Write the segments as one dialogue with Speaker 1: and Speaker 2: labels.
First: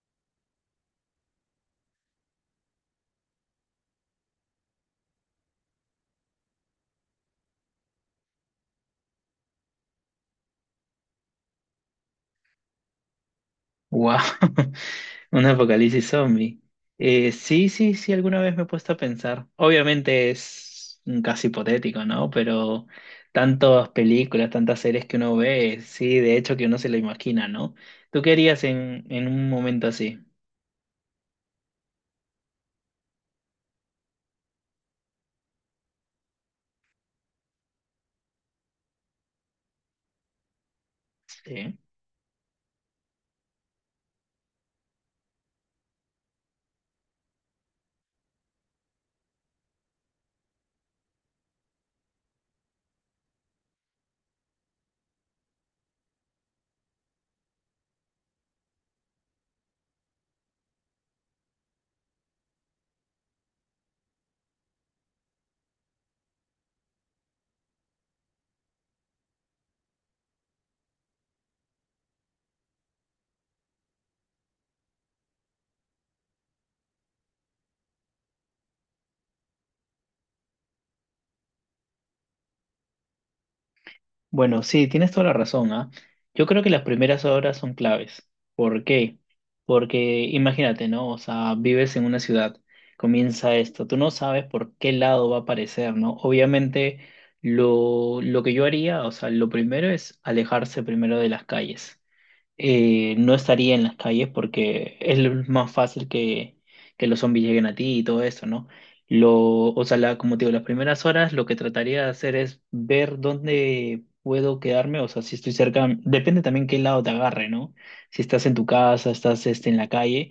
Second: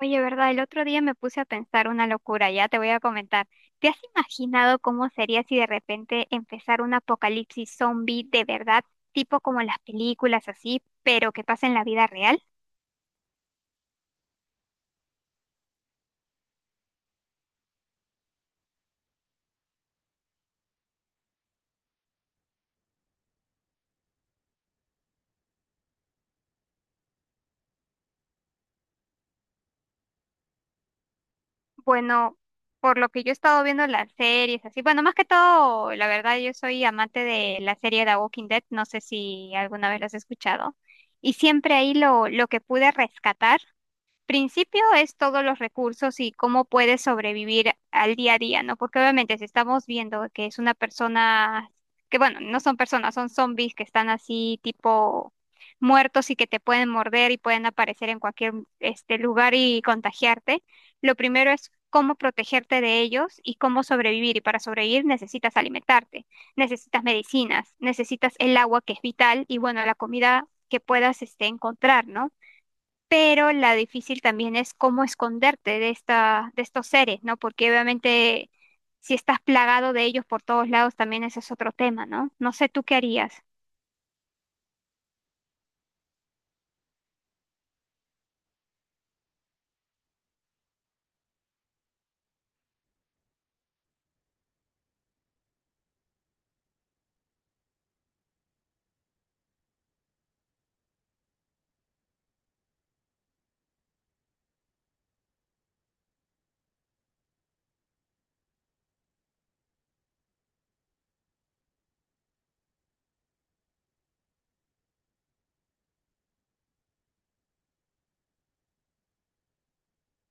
Speaker 1: Oye, ¿verdad? El otro día me puse a pensar una locura, ya te voy a comentar. ¿Te has imaginado cómo sería si de repente empezara un apocalipsis zombie de verdad, tipo como en las películas así, pero que pasa en la vida real?
Speaker 2: Wow, un apocalipsis zombie. Sí, sí, sí, alguna vez me he puesto a pensar. Obviamente es un caso hipotético, ¿no? Pero tantas películas, tantas series que uno ve, sí, de hecho que uno se lo imagina, ¿no? ¿Tú qué harías en un momento así?
Speaker 1: Bueno, por lo que yo he estado viendo las series así, bueno, más que todo, la verdad, yo soy amante de la serie The Walking Dead, no sé si alguna vez la has escuchado. Y siempre
Speaker 2: Sí.
Speaker 1: ahí lo que pude rescatar principio es todos los recursos y cómo puedes sobrevivir al día a día, ¿no? Porque obviamente si estamos viendo que es una persona, que bueno, no son personas, son zombies que están así tipo muertos y que te pueden morder y pueden aparecer en cualquier este lugar y contagiarte, lo primero es cómo protegerte de ellos y cómo sobrevivir. Y para sobrevivir necesitas alimentarte, necesitas medicinas, necesitas el agua que es vital y bueno, la comida que puedas este, encontrar, ¿no? Pero la difícil también es cómo esconderte de esta, de estos seres, ¿no? Porque obviamente si estás plagado de ellos por todos lados, también ese es otro tema, ¿no? No sé tú qué harías.
Speaker 2: Bueno, sí, tienes toda la razón, ¿ah? Yo creo que las primeras horas son claves. ¿Por qué? Porque imagínate, ¿no? O sea, vives en una ciudad, comienza esto, tú no sabes por qué lado va a aparecer, ¿no? Obviamente, lo que yo haría, o sea, lo primero es alejarse primero de las calles. No estaría en las calles porque es lo más fácil que los zombies lleguen a ti y todo eso, ¿no? O sea, como te digo, las primeras horas lo que trataría de hacer es ver dónde puedo quedarme, o sea, si estoy cerca, depende también qué lado te agarre, ¿no? Si estás en tu casa, estás en la calle,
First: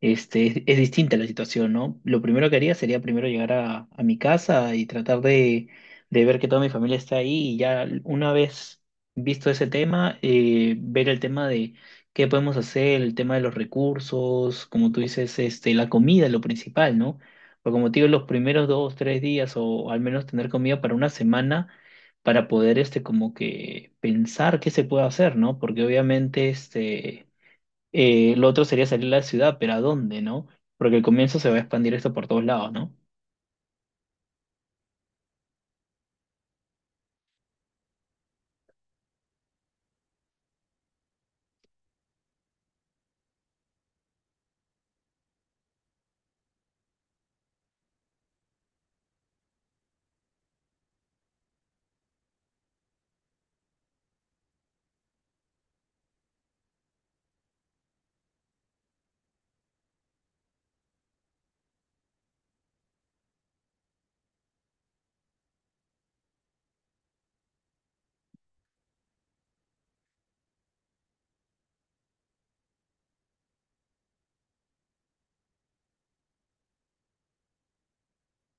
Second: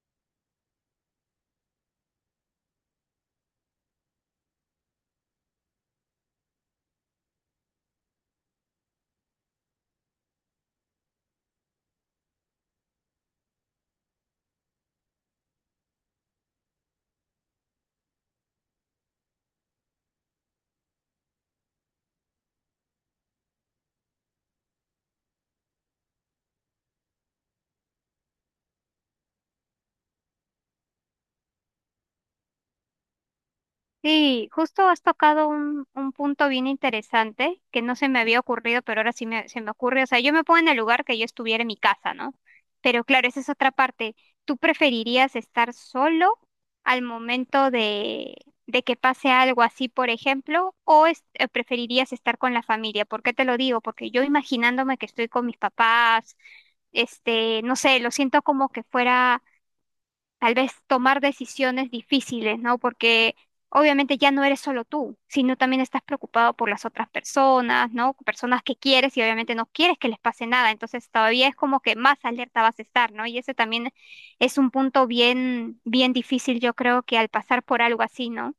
Speaker 2: es distinta la situación, ¿no? Lo primero que haría sería primero llegar a mi casa y tratar de ver que toda mi familia está ahí y ya una vez visto ese tema, ver el tema de qué podemos hacer, el tema de los recursos, como tú dices, la comida es lo principal, ¿no? Porque como te digo, los primeros dos, tres días o al menos tener comida para una semana para poder, como que pensar qué se puede hacer, ¿no? Porque obviamente, lo otro sería salir a la ciudad, pero ¿a dónde, no? Porque al comienzo se va a expandir esto por todos lados, ¿no?
Speaker 1: Sí, justo has tocado un punto bien interesante que no se me había ocurrido, pero ahora sí me, se me ocurre. O sea, yo me pongo en el lugar que yo estuviera en mi casa, ¿no? Pero claro, esa es otra parte. ¿Tú preferirías estar solo al momento de que pase algo así, por ejemplo, o preferirías estar con la familia? ¿Por qué te lo digo? Porque yo imaginándome que estoy con mis papás, este, no sé, lo siento como que fuera tal vez tomar decisiones difíciles, ¿no? Porque obviamente ya no eres solo tú, sino también estás preocupado por las otras personas, ¿no? Personas que quieres y obviamente no quieres que les pase nada, entonces todavía es como que más alerta vas a estar, ¿no? Y ese también es un punto bien, bien difícil, yo creo que al pasar por algo así, ¿no?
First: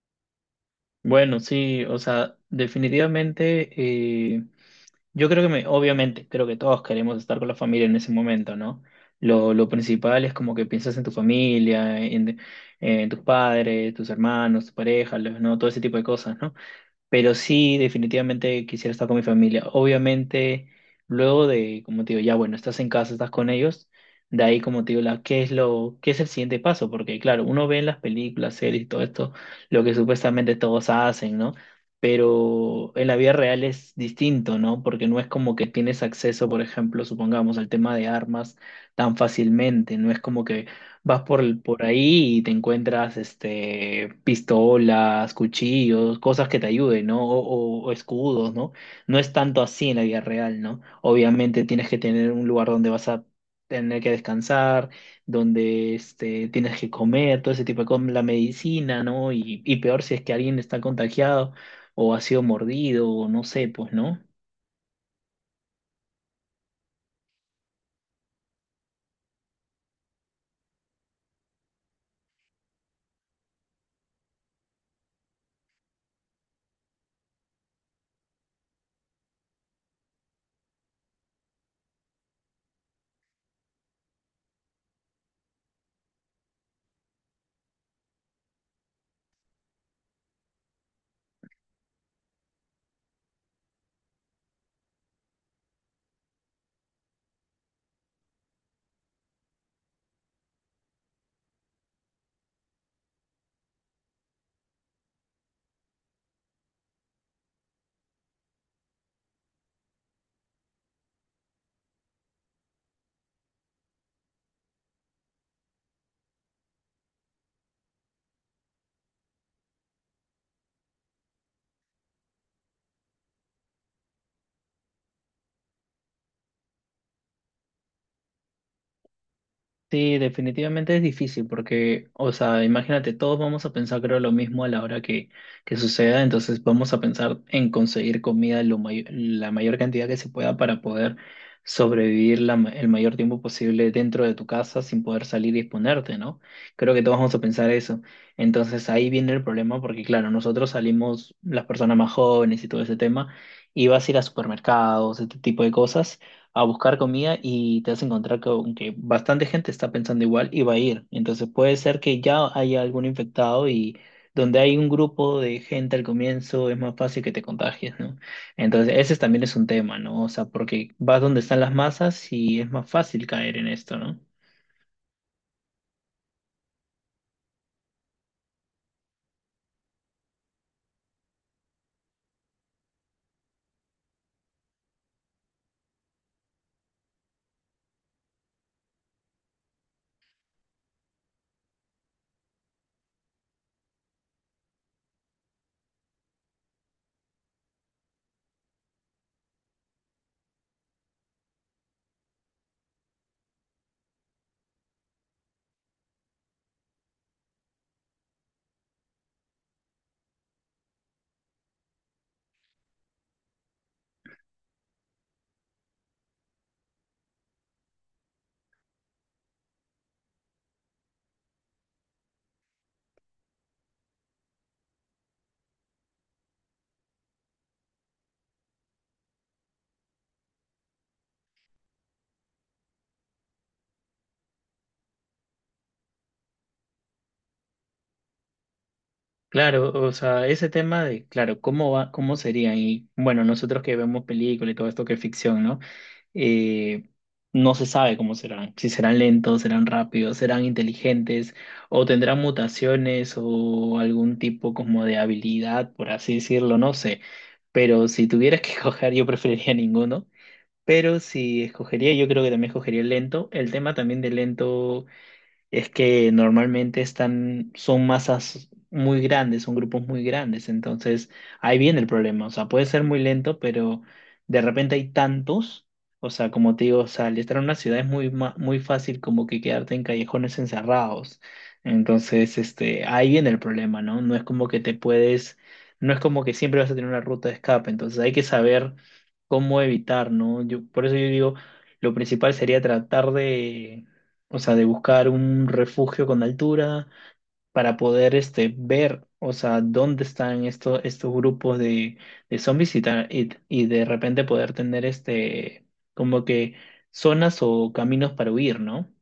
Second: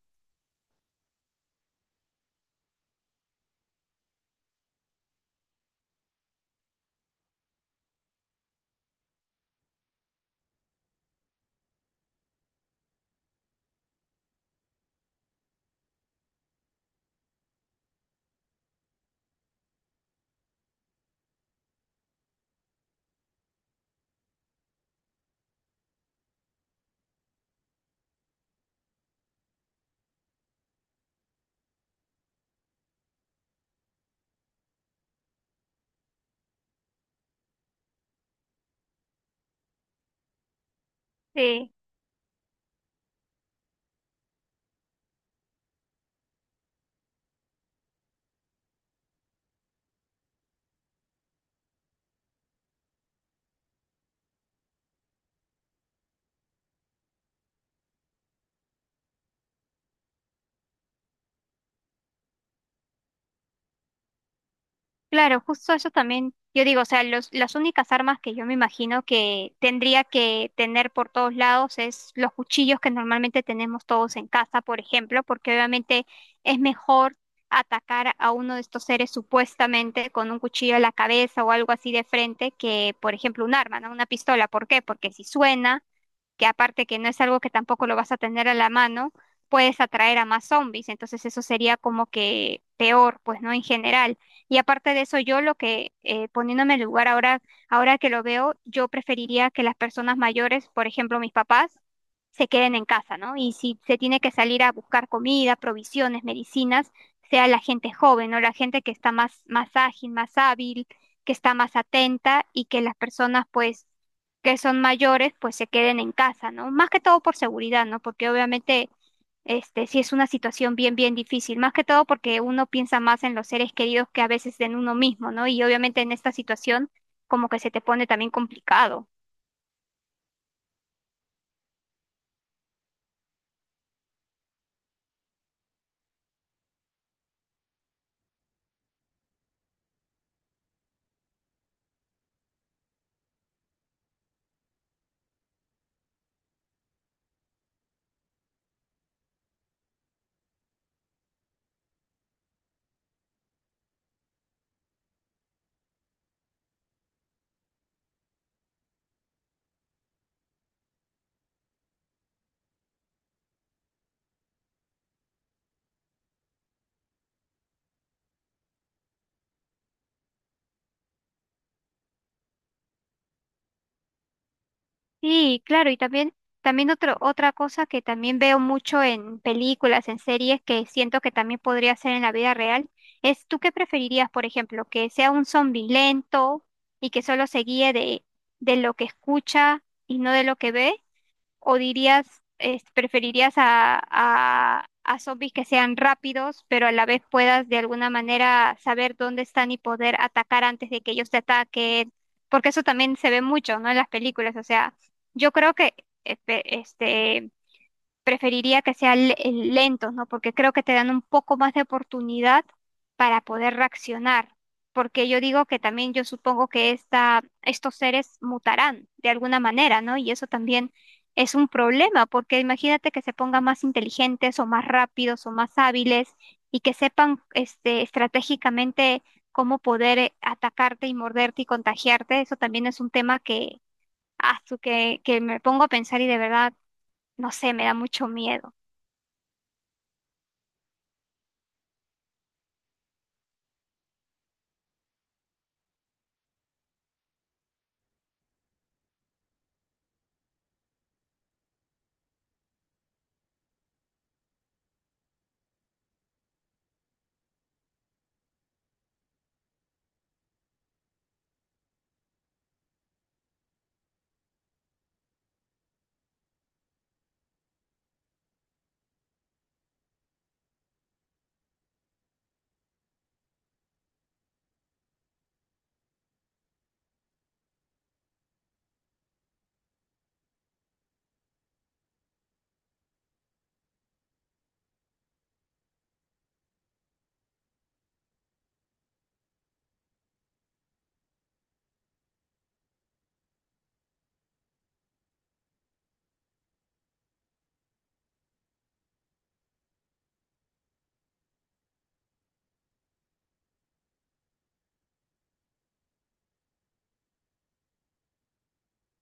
Speaker 2: Bueno, sí, o sea, definitivamente... eh, Yo creo que, obviamente, creo que todos queremos estar con la familia en ese momento, ¿no? Lo principal es como que piensas en tu familia, en tus padres, tus hermanos, tu pareja, ¿no? Todo ese tipo de cosas, ¿no? Pero sí, definitivamente quisiera estar con mi familia. Obviamente, luego de, como te digo, ya bueno, estás en casa, estás con ellos, de ahí, como te digo, la, ¿qué es lo, qué es el siguiente paso? Porque claro, uno ve en las películas, series y todo esto, lo que supuestamente todos hacen, ¿no? Pero en la vida real es distinto, ¿no? Porque no es como que tienes acceso, por ejemplo, supongamos, al tema de armas tan fácilmente, no es como que vas por,
Speaker 1: Sí.
Speaker 2: por ahí y te encuentras pistolas, cuchillos, cosas que te ayuden, ¿no? O, o escudos, ¿no? No es tanto así en la vida real, ¿no? Obviamente tienes que tener un lugar donde vas a tener que descansar, donde tienes que comer, todo ese tipo de cosas, la medicina, ¿no? Y peor si es que alguien está contagiado o ha sido mordido o no sé, pues, ¿no?
Speaker 1: Claro, justo eso también, yo digo, o sea, los, las únicas armas que yo me imagino que tendría que tener por todos lados es los cuchillos que normalmente tenemos todos en casa, por ejemplo, porque obviamente es mejor atacar a uno de estos seres supuestamente con un cuchillo a la cabeza o algo así de frente que, por ejemplo, un arma, ¿no? Una pistola. ¿Por qué? Porque si suena que aparte que no es algo que tampoco lo vas a tener a la mano, puedes atraer a más zombies, entonces eso sería como que peor, pues no en general. Y aparte de eso, yo lo que poniéndome en el lugar ahora, ahora que lo veo, yo preferiría que las personas mayores, por ejemplo, mis papás, se queden en casa, ¿no? Y si se tiene que salir a buscar comida, provisiones, medicinas, sea la gente joven, ¿no? La gente que está más, más ágil, más hábil, que está más atenta y que las personas pues que son mayores, pues se queden en casa, ¿no? Más que todo por seguridad, ¿no? Porque obviamente, este, sí es una situación bien, bien difícil, más que todo porque uno piensa más en los seres queridos que a veces en uno mismo, ¿no? Y obviamente en esta situación como que se te pone también complicado.
Speaker 2: Sí, definitivamente es difícil porque, o sea, imagínate, todos vamos a pensar creo lo mismo a la hora que suceda, entonces vamos a pensar en conseguir comida la mayor cantidad que se pueda para poder sobrevivir el mayor tiempo posible dentro de tu casa sin poder salir y exponerte, ¿no? Creo que todos vamos a pensar eso. Entonces ahí viene el problema porque, claro, nosotros salimos, las personas más jóvenes y todo ese tema, y vas a ir a supermercados, este tipo de cosas a buscar comida y te vas a encontrar con que bastante gente está pensando igual y va a ir. Entonces puede ser que ya haya algún infectado y donde hay un grupo de gente al comienzo es más fácil que te contagies, ¿no? Entonces ese también es un tema, ¿no? O sea, porque vas donde están las masas y es más fácil caer en esto, ¿no?
Speaker 1: Sí, claro, y también, también otro, otra cosa que también veo mucho en películas, en series, que siento que también podría ser en la vida real, es ¿tú qué preferirías, por ejemplo, que sea un zombi lento y que solo se guíe de lo que escucha y no de lo que ve? ¿O dirías, preferirías a zombies que sean rápidos, pero a la vez puedas de alguna manera saber dónde están y poder atacar antes de que ellos te ataquen? Porque eso también se ve mucho, ¿no? En las películas. O sea, yo creo que este, preferiría que sean lentos, ¿no? Porque creo que te dan un poco más de oportunidad para poder reaccionar. Porque yo digo que también yo supongo que esta, estos seres mutarán de alguna manera, ¿no? Y eso también es un problema, porque imagínate que se pongan más inteligentes o más rápidos o más hábiles y que sepan este, estratégicamente cómo poder atacarte y morderte y contagiarte. Eso también es un tema que, que me pongo a pensar y de verdad no sé, me da mucho miedo.
Speaker 2: Claro, o sea, ese tema de, claro, cómo va, cómo sería y bueno, nosotros que vemos películas y todo esto que es ficción, ¿no? eh, no se sabe cómo serán, si serán lentos, serán rápidos, serán inteligentes o tendrán mutaciones o algún tipo como de habilidad, por así decirlo, no sé. Pero si tuvieras que escoger, yo preferiría ninguno. Pero si escogería, yo creo que también escogería el lento. El tema también de lento es que normalmente están, son masas muy grandes, son grupos muy grandes, entonces ahí viene el problema, o sea, puede ser muy lento, pero de repente hay tantos, o sea, como te digo, o sea, al estar en una ciudad es muy fácil como que quedarte en callejones encerrados, entonces, ahí viene el problema, ¿no? No es como que te puedes, no es como que siempre vas a tener una ruta de escape, entonces hay que saber cómo evitar, ¿no? Yo, por eso yo digo, lo principal sería tratar de, o sea, de buscar un refugio con altura para poder ver, o sea, dónde están estos grupos de zombies y de repente poder tener como que zonas o caminos para huir, ¿no?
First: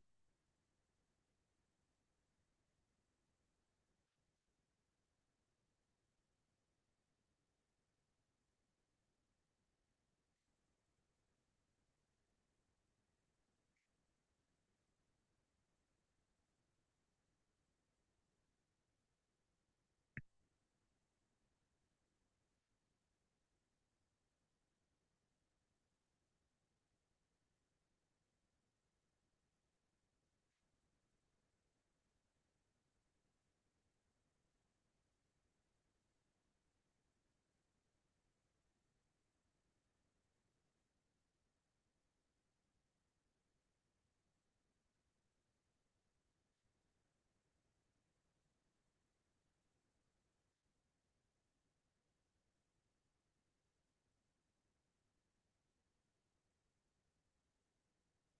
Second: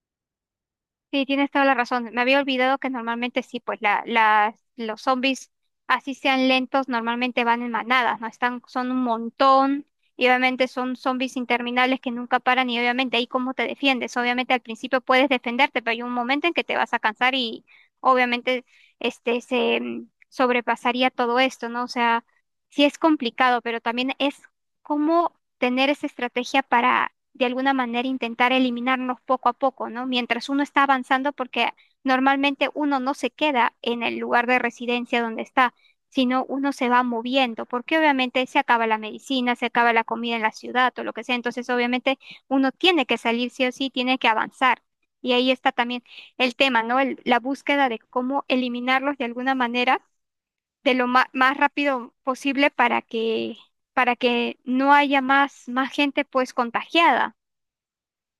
Speaker 1: Sí, tienes toda la razón. Me había olvidado que normalmente sí, pues la, las, los zombies, así sean lentos, normalmente van en manadas, ¿no? Están, son un montón y obviamente son zombies interminables que nunca paran y obviamente ahí cómo te defiendes. Obviamente al principio puedes defenderte, pero hay un momento en que te vas a cansar y obviamente este se sobrepasaría todo esto, ¿no? O sea, sí es complicado, pero también es cómo tener esa estrategia para de alguna manera intentar eliminarnos poco a poco, ¿no? Mientras uno está avanzando, porque normalmente uno no se queda en el lugar de residencia donde está, sino uno se va moviendo, porque obviamente se acaba la medicina, se acaba la comida en la ciudad o lo que sea, entonces obviamente uno tiene que salir sí o sí, tiene que avanzar. Y ahí está también el tema, ¿no? La búsqueda de cómo eliminarlos de alguna manera, de lo más rápido posible para que no haya más, más gente pues contagiada.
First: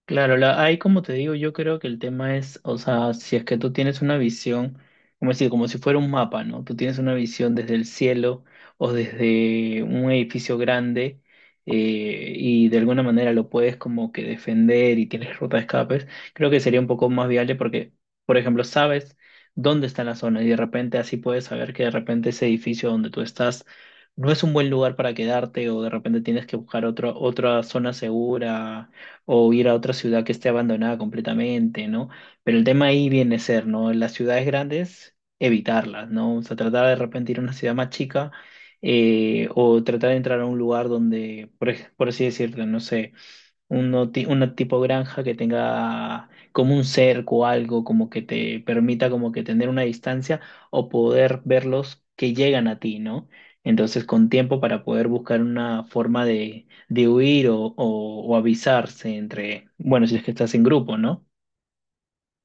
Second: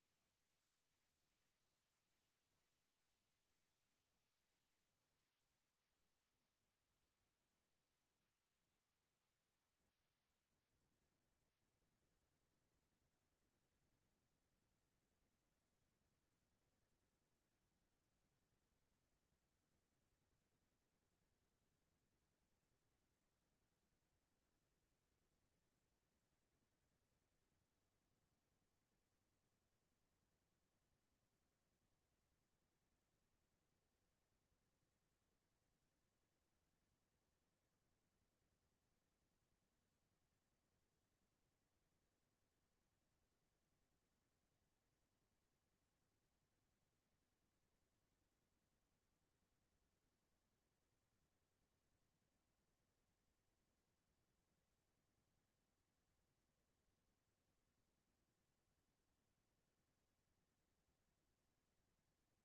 Speaker 2: Claro, la, ahí como te digo, yo creo que el tema es, o sea, si es que tú tienes una visión, como decir, como si fuera un mapa, ¿no? Tú tienes una visión desde el cielo o desde un edificio grande, y de alguna manera lo puedes como que defender y tienes ruta de escapes, creo que sería un poco más viable porque, por ejemplo, sabes dónde está la zona y de repente así puedes saber que de repente ese edificio donde tú estás no es un buen lugar para quedarte o de repente tienes que buscar otro, otra zona segura o ir a otra ciudad que esté abandonada completamente, ¿no? Pero el tema ahí viene a ser, ¿no? En las ciudades grandes, evitarlas, ¿no? O sea, tratar de repente ir a una ciudad más chica, o tratar de entrar a un lugar donde, por así decirlo, no sé. Una tipo granja que tenga como un cerco o algo como que te permita como que tener una distancia o poder verlos que llegan a ti, ¿no? Entonces con tiempo para poder buscar una forma de huir o avisarse entre, bueno, si es que estás en grupo, ¿no?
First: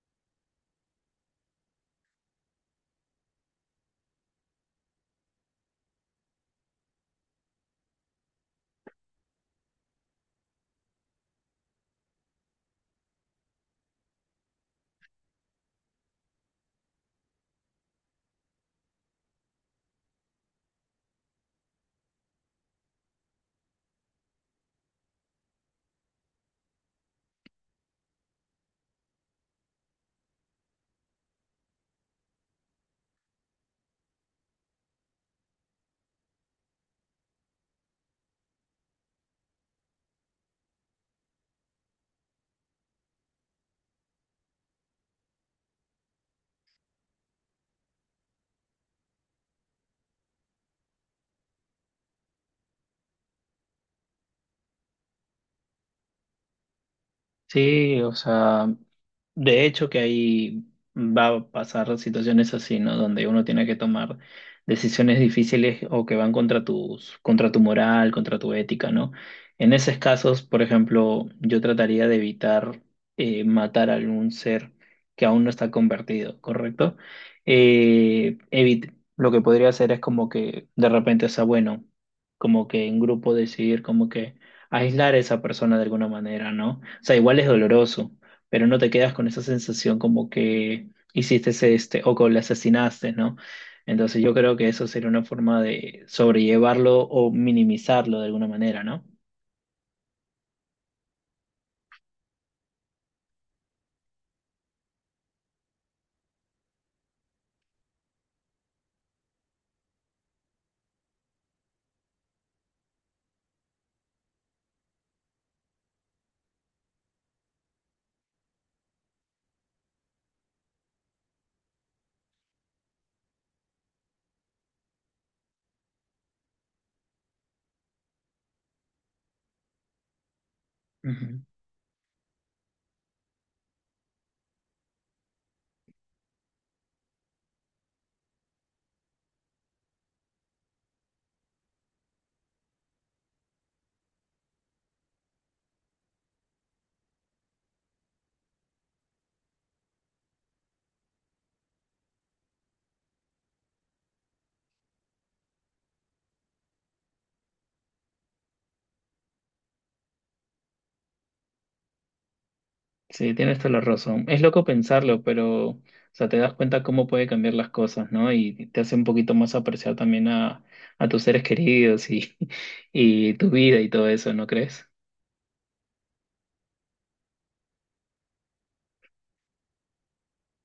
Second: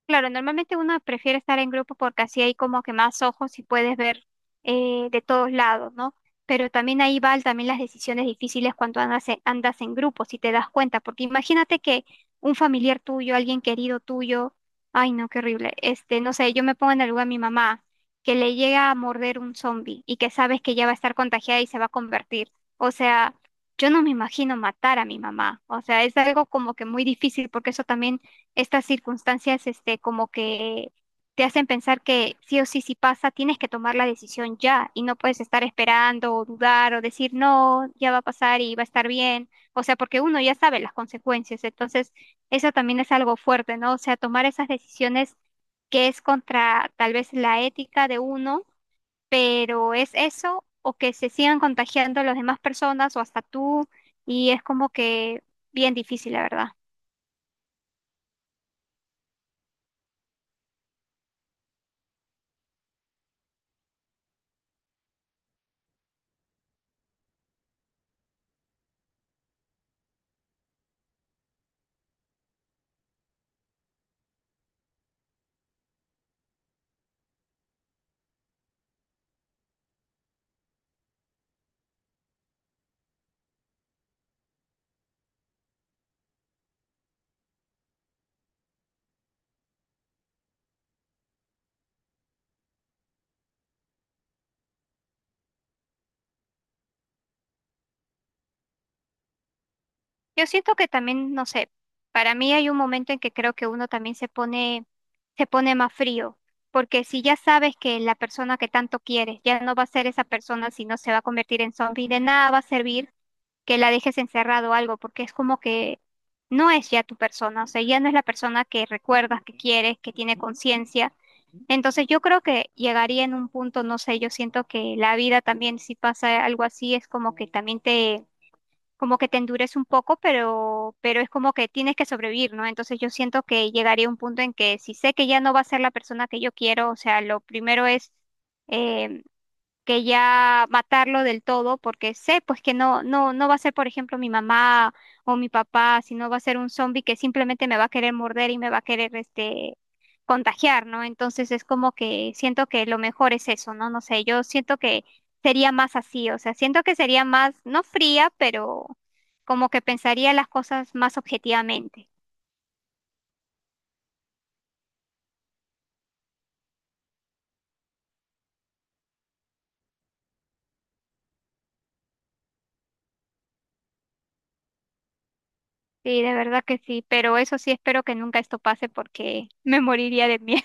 Speaker 1: Claro, normalmente uno prefiere estar en grupo porque así hay como que más ojos y puedes ver de todos lados, ¿no? Pero también ahí van también las decisiones difíciles cuando andas en, andas en grupo, si te das cuenta, porque imagínate que un familiar tuyo, alguien querido tuyo, ay no, qué horrible, este, no sé, yo me pongo en el lugar de mi mamá, que le llega a morder un zombie y que sabes que ya va a estar contagiada y se va a convertir. O sea, yo no me imagino matar a mi mamá, o sea, es algo como que muy difícil porque eso también estas circunstancias, este, como que te hacen pensar que sí o sí, si pasa, tienes que tomar la decisión ya y no puedes estar esperando o dudar o decir no, ya va a pasar y va a estar bien. O sea, porque uno ya sabe las consecuencias. Entonces, eso también es algo fuerte, ¿no? O sea, tomar esas decisiones que es contra tal vez la ética de uno, pero es eso o que se sigan contagiando las demás personas o hasta tú y es como que bien difícil, la verdad.
Speaker 2: Sí, o sea. De hecho, que ahí va a pasar situaciones así, ¿no? Donde uno tiene que tomar decisiones difíciles o que van contra tus, contra tu moral, contra tu ética, ¿no? En esos casos, por ejemplo, yo trataría de evitar matar a algún ser que aún no está convertido, ¿correcto? Lo que podría hacer es como que de repente, o sea, bueno, como que en grupo decidir como que aislar a esa persona de alguna manera, ¿no? O sea, igual es doloroso, pero no te quedas con esa sensación como que hiciste este o que le asesinaste, ¿no? Entonces yo creo que eso sería una forma de sobrellevarlo o minimizarlo de alguna manera, ¿no?
Speaker 1: Yo siento que también, no sé, para mí hay un momento en que creo que uno también se pone más frío, porque si ya sabes que la persona que tanto quieres ya no va a ser esa persona, sino se va a convertir en zombie, de nada va a servir que la dejes encerrado o algo, porque es como que no es ya tu persona, o sea, ya no es la persona que recuerdas, que quieres, que tiene conciencia. Entonces yo creo que llegaría en un punto, no sé, yo siento que la vida también, si pasa algo así, es como que también te como que te endurece un poco, pero es
Speaker 2: Ujú.
Speaker 1: como que tienes que sobrevivir, ¿no? Entonces yo siento que llegaría a un punto en que si sé que ya no va a ser la persona que yo quiero, o sea, lo primero es eh, que ya matarlo del todo, porque sé pues que no, no, no va a ser, por ejemplo, mi mamá o mi papá, sino va a ser un zombie que simplemente me va a querer morder y me va a querer este contagiar, ¿no? Entonces es como que siento que lo mejor es eso, ¿no? No sé, yo siento que sería más así, o sea, siento que sería más, no fría, pero como que pensaría las cosas más objetivamente.
Speaker 2: Sí, tienes toda la razón. Es loco pensarlo, pero, o sea, te das cuenta cómo puede cambiar las cosas, ¿no? Y te hace un poquito más apreciar también a tus seres queridos y, y tu vida y todo eso, ¿no crees?
Speaker 1: Sí, de verdad que sí, pero eso sí espero que nunca esto pase porque me moriría de miedo.